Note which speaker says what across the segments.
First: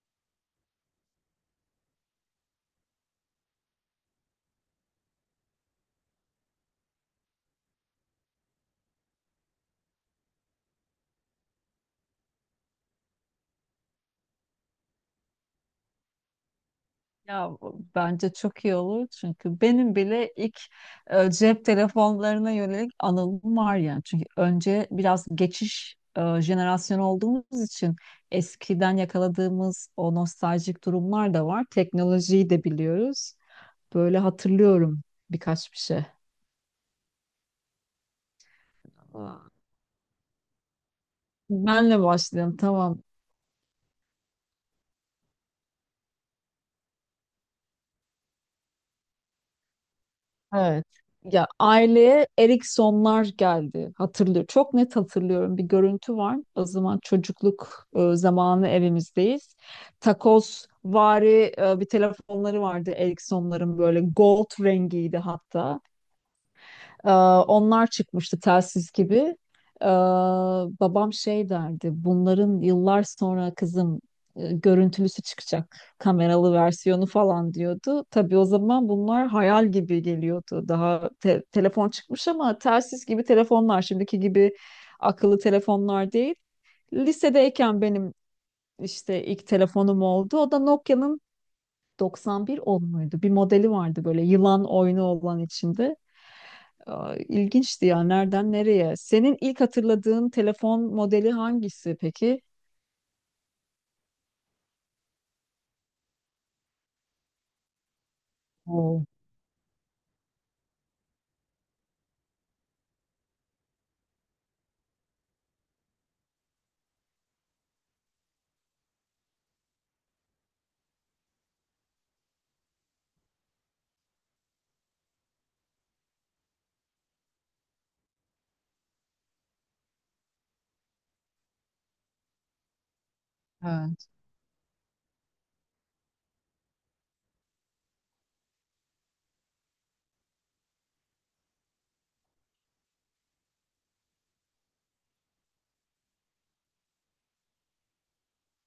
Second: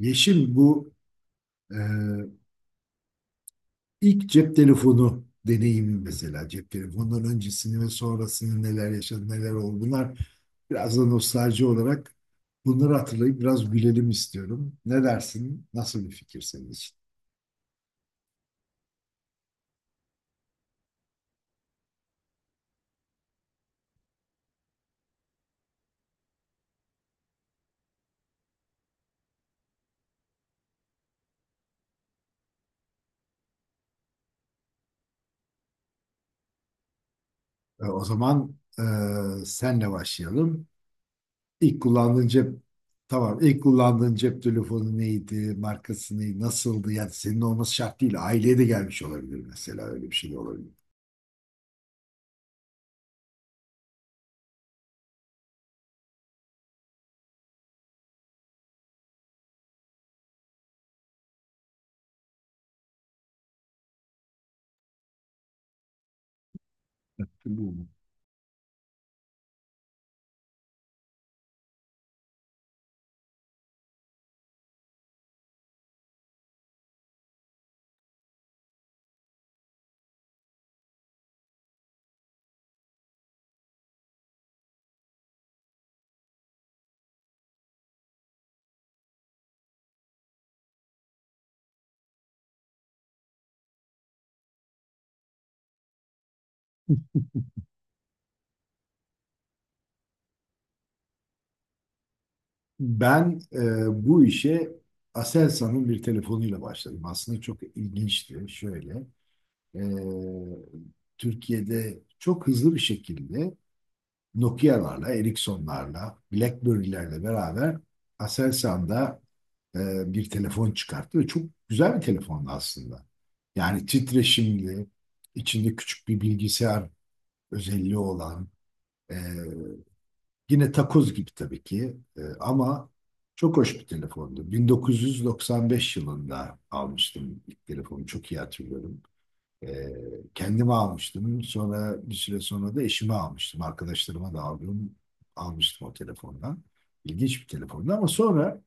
Speaker 1: Yeşim, bu e, ilk cep telefonu deneyimi, mesela cep telefonundan öncesini ve sonrasını, neler yaşadı, neler oldu, bunlar biraz da nostalji olarak, bunları hatırlayıp biraz gülelim istiyorum. Ne dersin? Nasıl bir fikir senin için?
Speaker 2: Ya bence çok iyi olur çünkü benim bile ilk cep telefonlarına yönelik anılım var yani. Çünkü önce biraz geçiş jenerasyonu olduğumuz için eskiden yakaladığımız o nostaljik durumlar da var. Teknolojiyi de biliyoruz. Böyle hatırlıyorum birkaç bir şey.
Speaker 1: E, o zaman e,
Speaker 2: Aa,
Speaker 1: senle başlayalım. İlk
Speaker 2: benle
Speaker 1: kullandığın
Speaker 2: başlayalım,
Speaker 1: cep
Speaker 2: tamam.
Speaker 1: Tamam, ilk kullandığın cep telefonu neydi? Markası neydi? Nasıldı? Yani senin olması şart değil. Aileye de gelmiş olabilir, mesela öyle bir şey de olabilir.
Speaker 2: Evet. Ya, aileye Eriksonlar geldi. Hatırlıyor. Çok net hatırlıyorum. Bir görüntü var. O zaman çocukluk zamanı evimizdeyiz. Takoz vari bir telefonları vardı Eriksonların, böyle gold rengiydi hatta. Ee,
Speaker 1: Bu
Speaker 2: Onlar çıkmıştı telsiz gibi. Ee, Babam şey derdi, bunların yıllar sonra kızım görüntülüsü çıkacak, kameralı versiyonu falan diyordu. Tabii o zaman bunlar hayal gibi geliyordu. Daha telefon çıkmış ama telsiz gibi telefonlar, şimdiki gibi akıllı telefonlar değil. Lisedeyken benim işte ilk telefonum oldu. O da Nokia'nın 9110 muydu? Bir modeli vardı böyle yılan oyunu olan içinde. Aa, İlginçti ya, nereden nereye? Senin ilk hatırladığın telefon modeli hangisi peki?
Speaker 1: Ben e, Bu işe Aselsan'ın bir telefonuyla başladım. Aslında çok ilginçti. Şöyle,
Speaker 2: Oo,
Speaker 1: e, Türkiye'de çok hızlı bir şekilde Nokia'larla, Ericsson'larla, BlackBerry'lerle beraber Aselsan'da e, bir telefon çıkarttı ve çok güzel bir telefondu aslında. Yani titreşimli, içinde küçük bir bilgisayar özelliği olan, e, yine takoz gibi tabii ki, ama çok hoş bir
Speaker 2: evet,
Speaker 1: telefondu. 1995 yılında almıştım ilk telefonu. Çok iyi hatırlıyorum. Ee, Kendime almıştım. Sonra bir süre sonra da eşime almıştım. Almıştım o telefondan. İlginç bir telefondu ama sonra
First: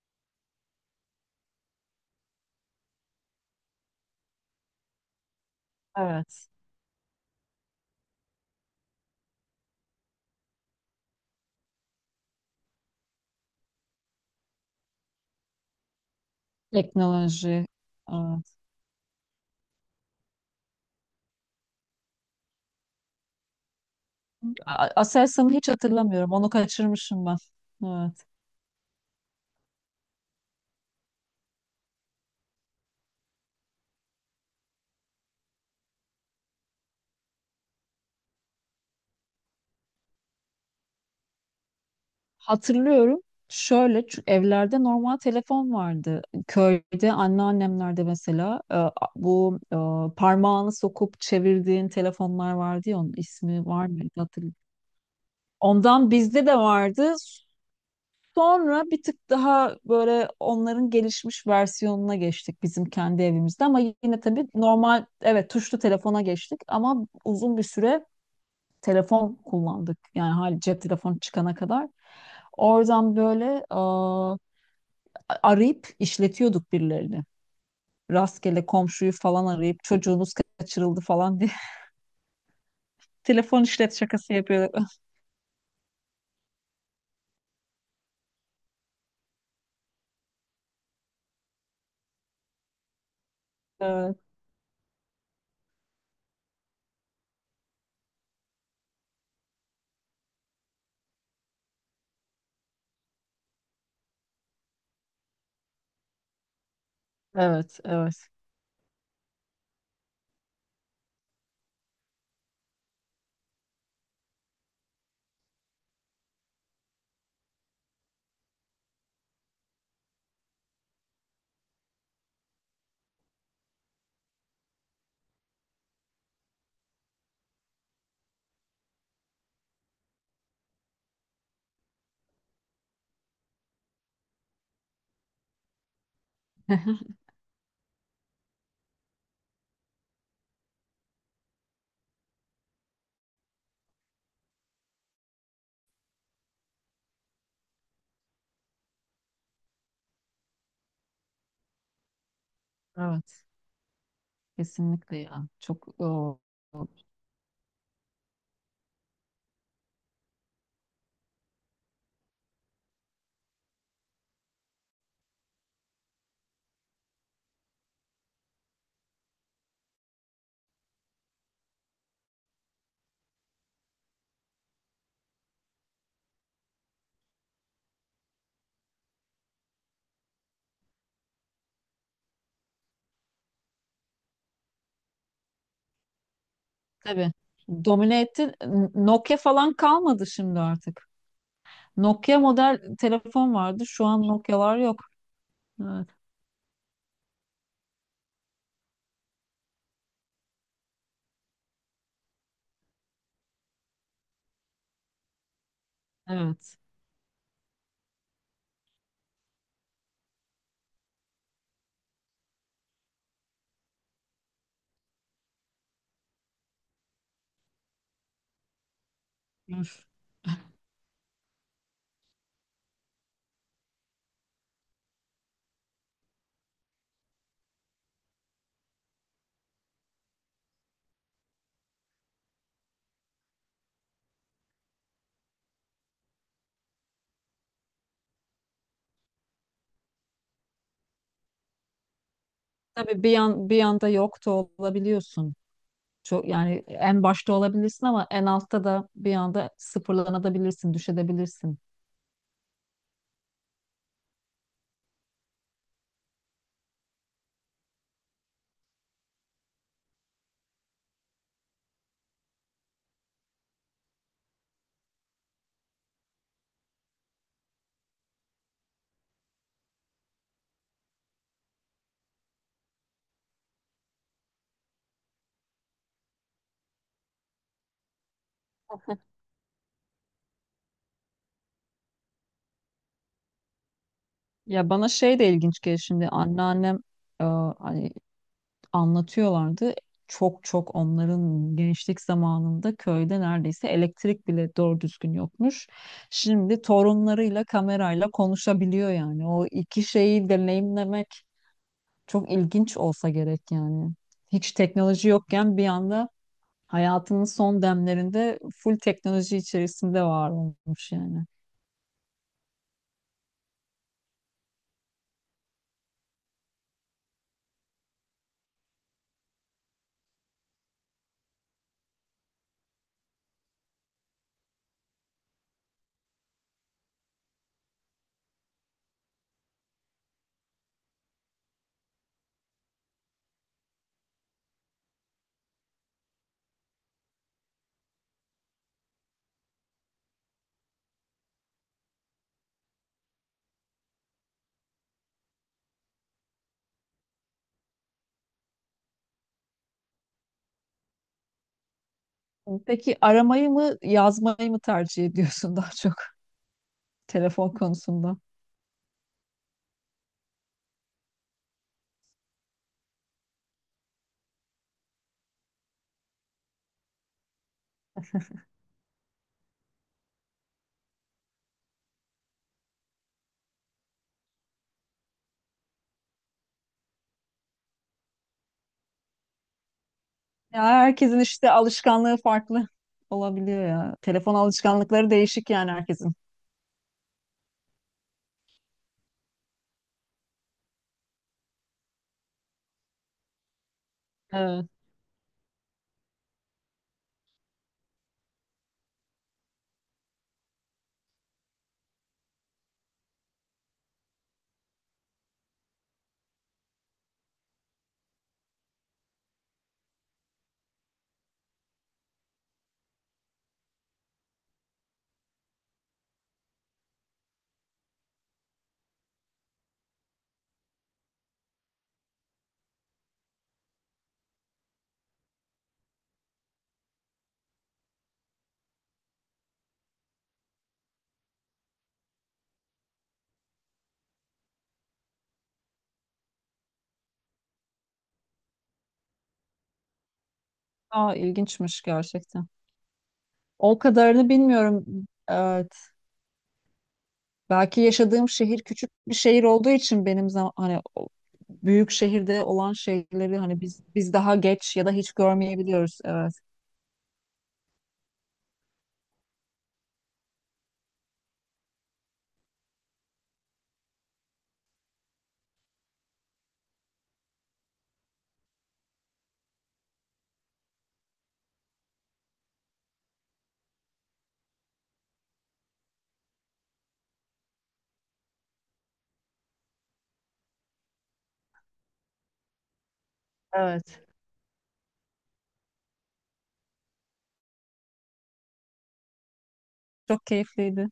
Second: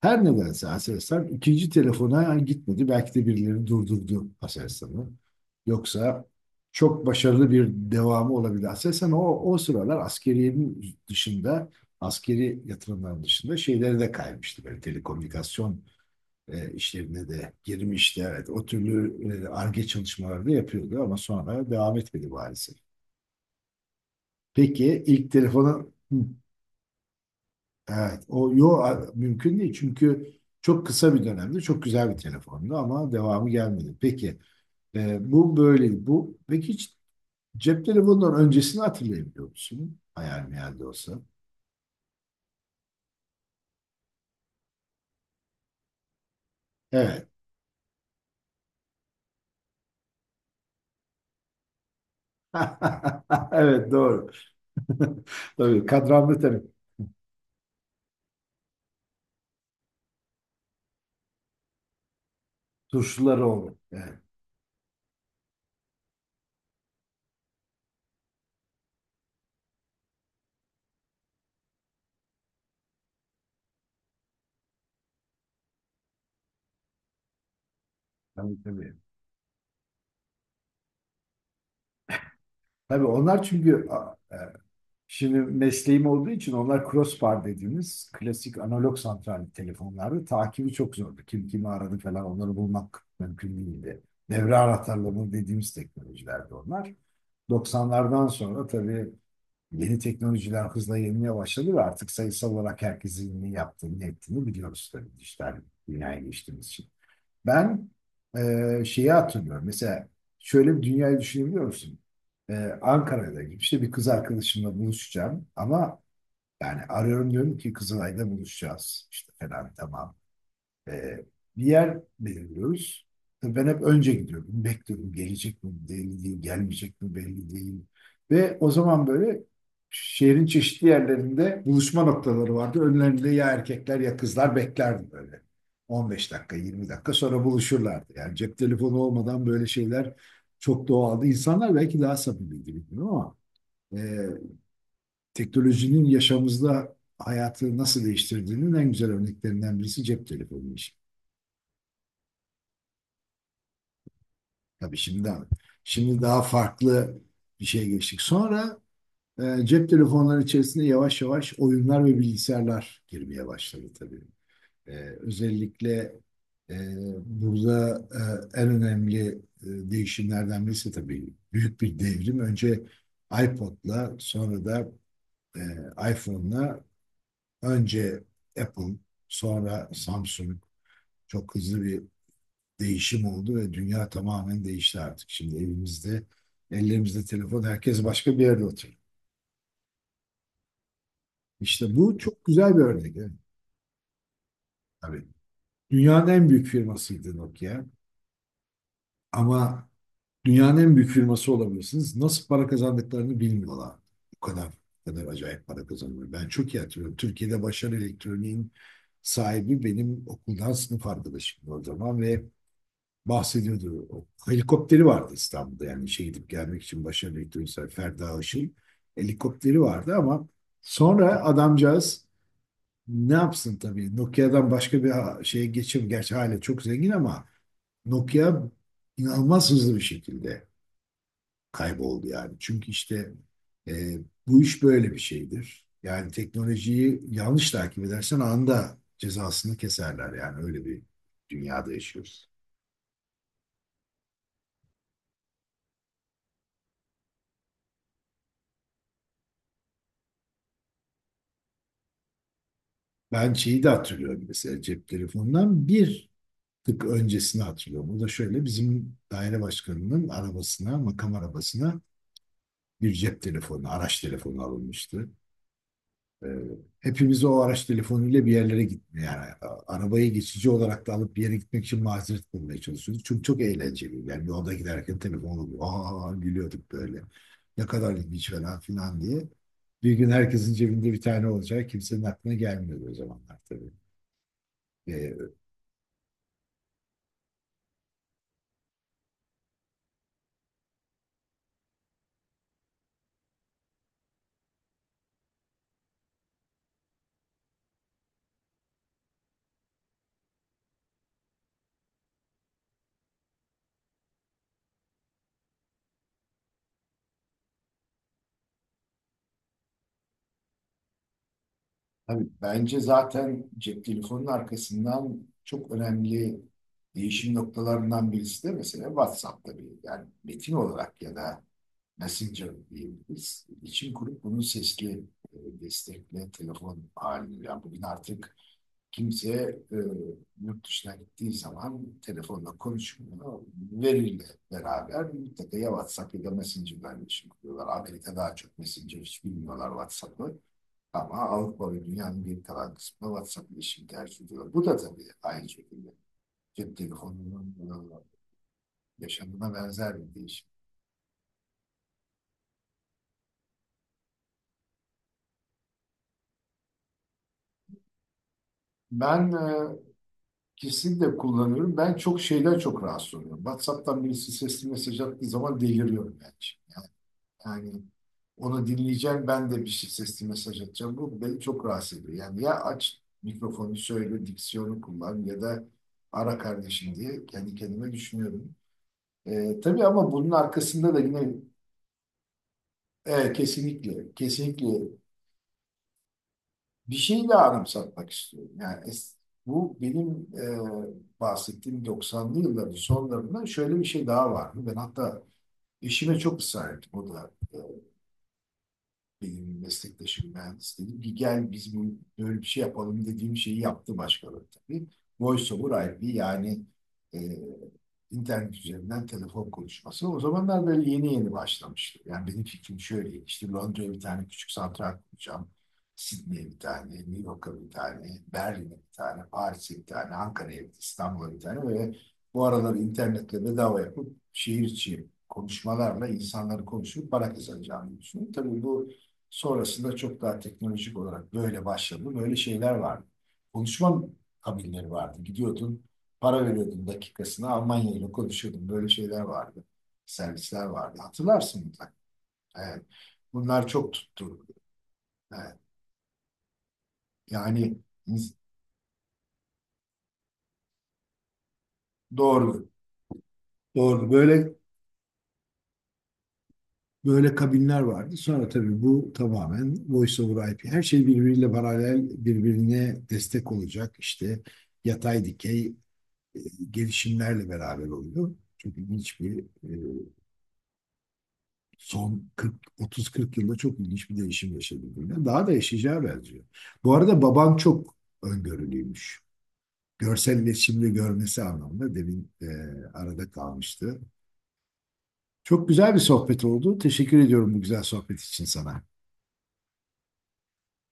Speaker 1: her nedense Aselsan ikinci telefona gitmedi. Belki de birileri durdurdu Aselsan'ı. Yoksa
Speaker 2: evet.
Speaker 1: çok başarılı bir devamı olabilir. Aselsan o sıralar askeriyenin dışında, askeri yatırımların dışında şeyleri de kaymıştı. Böyle telekomünikasyon işlerine de
Speaker 2: Teknoloji.
Speaker 1: girmişti. Evet,
Speaker 2: Evet.
Speaker 1: o türlü Ar-Ge çalışmaları da yapıyordu ama sonra devam etmedi maalesef. Peki ilk
Speaker 2: Aselsan'ı hiç
Speaker 1: telefonu...
Speaker 2: hatırlamıyorum. Onu kaçırmışım ben.
Speaker 1: Evet,
Speaker 2: Evet.
Speaker 1: o yo mümkün değil çünkü çok kısa bir dönemde çok güzel bir telefondu ama devamı gelmedi. Peki e, bu böyle bu peki hiç cep telefonundan öncesini hatırlayabiliyor musun? Hayal meyal de olsa.
Speaker 2: Hatırlıyorum. Şöyle, çünkü evlerde normal telefon vardı. Köyde
Speaker 1: Evet.
Speaker 2: anneannemlerde mesela bu parmağını sokup çevirdiğin telefonlar vardı ya, onun ismi var
Speaker 1: Evet,
Speaker 2: mıydı
Speaker 1: doğru.
Speaker 2: hatırlamıyorum.
Speaker 1: Tabii
Speaker 2: Ondan
Speaker 1: kadranlı,
Speaker 2: bizde de
Speaker 1: tabii
Speaker 2: vardı. Sonra bir tık daha böyle onların gelişmiş versiyonuna geçtik bizim kendi
Speaker 1: tuşları
Speaker 2: evimizde
Speaker 1: olur.
Speaker 2: ama
Speaker 1: Evet.
Speaker 2: yine tabii normal evet tuşlu telefona geçtik ama uzun bir süre telefon kullandık. Yani hali cep telefonu çıkana kadar. Oradan böyle aa, arayıp işletiyorduk birilerini.
Speaker 1: Tabii,
Speaker 2: Rastgele
Speaker 1: tabii.
Speaker 2: komşuyu falan arayıp çocuğunuz kaçırıldı falan diye
Speaker 1: Tabii onlar
Speaker 2: telefon
Speaker 1: çünkü
Speaker 2: işlet şakası yapıyorduk.
Speaker 1: şimdi mesleğim olduğu için, onlar crossbar dediğimiz klasik analog santral telefonlardı. Takibi çok zordu. Kim kimi aradı falan, onları bulmak mümkün değildi.
Speaker 2: Evet,
Speaker 1: Devre anahtarları dediğimiz teknolojilerdi onlar. 90'lardan sonra tabii yeni teknolojiler hızla yenilmeye başladı ve artık sayısal olarak herkesin ne yaptığını, ne ettiğini biliyoruz, tabii dijital dünyaya geçtiğimiz için.
Speaker 2: evet,
Speaker 1: Ben
Speaker 2: evet.
Speaker 1: şeyi hatırlıyorum. Mesela şöyle bir dünyayı düşünebiliyor musun? E, Ankara'da gibi işte bir kız arkadaşımla buluşacağım ama yani arıyorum, diyorum ki Kızılay'da buluşacağız. İşte falan tamam. Ee, Bir yer belirliyoruz. Tabii ben hep önce gidiyorum. Bekliyorum. Gelecek mi belli değil, gelmeyecek mi belli değil. Ve o zaman böyle şehrin çeşitli yerlerinde buluşma noktaları vardı. Önlerinde ya erkekler ya kızlar beklerdi böyle. 15 dakika, 20 dakika sonra buluşurlardı. Yani cep telefonu olmadan böyle şeyler çok doğaldı. İnsanlar belki daha samimiydi bilmiyorum ama e, teknolojinin yaşamımızda hayatı nasıl değiştirdiğinin en güzel örneklerinden birisi cep telefonu.
Speaker 2: Evet,
Speaker 1: Tabii
Speaker 2: kesinlikle
Speaker 1: şimdi
Speaker 2: ya. Çok
Speaker 1: şimdi
Speaker 2: o,
Speaker 1: daha farklı bir şey geçtik. Sonra cep telefonları içerisinde yavaş yavaş oyunlar ve bilgisayarlar girmeye başladı tabii. E, Özellikle e, burada en önemli değişimlerden birisi tabii büyük bir devrim. Önce iPod'la, sonra da e, iPhone'la, önce Apple, sonra Samsung, çok hızlı bir değişim oldu ve dünya tamamen değişti artık. Şimdi evimizde, ellerimizde
Speaker 2: tabii.
Speaker 1: telefon, herkes
Speaker 2: Domine
Speaker 1: başka bir
Speaker 2: etti.
Speaker 1: yerde oturuyor.
Speaker 2: Nokia falan kalmadı şimdi artık.
Speaker 1: İşte bu
Speaker 2: Nokia
Speaker 1: çok güzel bir
Speaker 2: model
Speaker 1: örnek. Evet.
Speaker 2: telefon vardı. Şu an Nokia'lar yok.
Speaker 1: Tabii.
Speaker 2: Evet.
Speaker 1: Dünyanın en büyük firmasıydı Nokia. Ama dünyanın en büyük firması olabilirsiniz, nasıl para kazandıklarını bilmiyorlar. Bu kadar, bu kadar acayip para kazanıyor. Ben çok
Speaker 2: Evet.
Speaker 1: iyi hatırlıyorum. Türkiye'de Başarı Elektronik'in sahibi benim okuldan sınıf arkadaşım o zaman ve bahsediyordu. O helikopteri vardı İstanbul'da, yani şey, gidip gelmek için, başarılı elektronisyen Ferda Işık'ın helikopteri
Speaker 2: Üf.
Speaker 1: vardı ama sonra adamcağız ne yapsın, tabii Nokia'dan başka bir şeye geçim, gerçi hala çok zengin ama Nokia inanılmaz hızlı bir şekilde kayboldu yani. Çünkü işte e, bu iş böyle bir şeydir. Yani teknolojiyi yanlış takip edersen anında cezasını keserler, yani öyle bir dünyada yaşıyoruz.
Speaker 2: Tabii bir yan, bir yanda yok da olabiliyorsun. Çok yani, en başta olabilirsin ama en altta da bir anda sıfırlanabilirsin, düşebilirsin.
Speaker 1: Ben şeyi de hatırlıyorum, mesela cep telefonundan bir tık öncesini hatırlıyorum. O da şöyle, bizim daire başkanının arabasına, makam arabasına bir cep telefonu, araç telefonu alınmıştı. Ee, Hepimiz o araç telefonuyla bir yerlere gitme, yani arabayı geçici olarak da alıp bir yere gitmek için mazeret bulmaya çalışıyorduk. Çünkü çok eğlenceliydi. Yani yolda giderken telefon oluyor. Aa, gülüyorduk böyle. Ne kadar ilginç falan filan diye. Bir gün herkesin cebinde bir tane olacak, kimsenin aklına gelmiyordu o zamanlar tabii.
Speaker 2: Ya bana şey de
Speaker 1: Ee,
Speaker 2: ilginç geliyor şimdi, anneannem e, hani anlatıyorlardı. Çok çok onların gençlik zamanında köyde neredeyse elektrik bile doğru düzgün yokmuş. Şimdi torunlarıyla kamerayla konuşabiliyor yani. O iki şeyi deneyimlemek çok ilginç olsa gerek yani. Hiç teknoloji yokken bir anda hayatının son demlerinde full teknoloji içerisinde var olmuş yani.
Speaker 1: Tabii bence zaten cep telefonunun arkasından çok önemli değişim noktalarından birisi de mesela WhatsApp tabii. Yani metin olarak ya da Messenger diyebiliriz. İçin kurup bunun sesli destekle telefon halini. Yani bugün artık kimse e, yurt dışına gittiği zaman telefonla konuşmuyor. Veriyle beraber mutlaka ya WhatsApp ya da Messenger'dan iletişim kuruyorlar. Amerika daha çok Messenger, hiç bilmiyorlar WhatsApp'ı. Ama Avrupa ve dünyanın geri kalan kısmı WhatsApp iletişim tercih ediyor. Bu da tabii aynı şekilde cep telefonunun yaşamına benzer bir değişim.
Speaker 2: Peki aramayı mı yazmayı mı tercih ediyorsun daha çok telefon konusunda?
Speaker 1: Ben kesinlikle kullanıyorum. Ben çok çok rahatsız oluyorum. WhatsApp'tan birisi sesli mesaj attığı zaman deliriyorum ben şimdi. Yani onu dinleyeceğim, ben de bir şey sesli mesaj atacağım. Bu beni çok rahatsız ediyor. Yani ya aç mikrofonu söyle, diksiyonu kullan ya da ara kardeşim, diye kendi kendime düşünüyorum. Tabii ama bunun
Speaker 2: Ya
Speaker 1: arkasında da
Speaker 2: herkesin
Speaker 1: yine,
Speaker 2: işte alışkanlığı farklı
Speaker 1: evet,
Speaker 2: olabiliyor ya.
Speaker 1: kesinlikle,
Speaker 2: Telefon
Speaker 1: kesinlikle
Speaker 2: alışkanlıkları değişik yani herkesin.
Speaker 1: bir şeyle anımsatmak istiyorum. Bu benim bahsettiğim 90'lı yılların sonlarında şöyle bir şey daha vardı.
Speaker 2: Evet.
Speaker 1: Ben hatta eşime çok ısrar ettim. O da benim meslektaşım mühendis dedi ki gel biz bu, böyle bir şey yapalım dediğim şeyi yaptı başkaları tabii. VoiceOver IP, yani e, internet üzerinden telefon konuşması. O zamanlar böyle yeni yeni başlamıştı. Yani benim fikrim şöyle, işte Londra'ya bir tane küçük santral kuracağım. Sydney'e bir tane, New York'a bir tane, Berlin'e bir tane, Paris'e bir tane, Ankara'ya bir, İstanbul'a bir tane ve bu aralar internetle bedava yapıp şehir içi konuşmalarla insanları konuşup para kazanacağını düşünüyorum. Tabii bu sonrasında çok daha teknolojik olarak böyle başladı. Böyle şeyler vardı. Konuşma kabinleri vardı. Gidiyordun, para veriyordun dakikasına. Almanya ile konuşuyordun. Böyle şeyler vardı. Servisler vardı.
Speaker 2: Aa,
Speaker 1: Hatırlarsın
Speaker 2: ilginçmiş
Speaker 1: mutlaka.
Speaker 2: gerçekten.
Speaker 1: Evet. Bunlar
Speaker 2: O
Speaker 1: çok
Speaker 2: kadarını
Speaker 1: tuttu.
Speaker 2: bilmiyorum.
Speaker 1: Evet.
Speaker 2: Evet.
Speaker 1: Yani
Speaker 2: Belki yaşadığım
Speaker 1: ins-
Speaker 2: şehir küçük bir şehir olduğu için benim zaman, hani o büyük şehirde
Speaker 1: doğru.
Speaker 2: olan şeyleri hani biz
Speaker 1: Doğru.
Speaker 2: biz daha
Speaker 1: Böyle
Speaker 2: geç ya da hiç görmeyebiliyoruz. Evet.
Speaker 1: böyle kabinler vardı. Sonra tabii bu tamamen Voice over IP. Her şey birbiriyle paralel, birbirine destek olacak. İşte yatay dikey e, gelişimlerle beraber oluyor. Çok ilginç bir son 40 30-40 yılda çok ilginç bir değişim yaşadı. Daha da yaşayacağı benziyor. Bu arada baban çok öngörülüymüş. Görsel iletişimde görmesi anlamında, demin arada kalmıştı.
Speaker 2: Evet.
Speaker 1: Çok güzel bir sohbet oldu. Teşekkür ediyorum bu güzel sohbet için sana.
Speaker 2: Çok keyifliydi.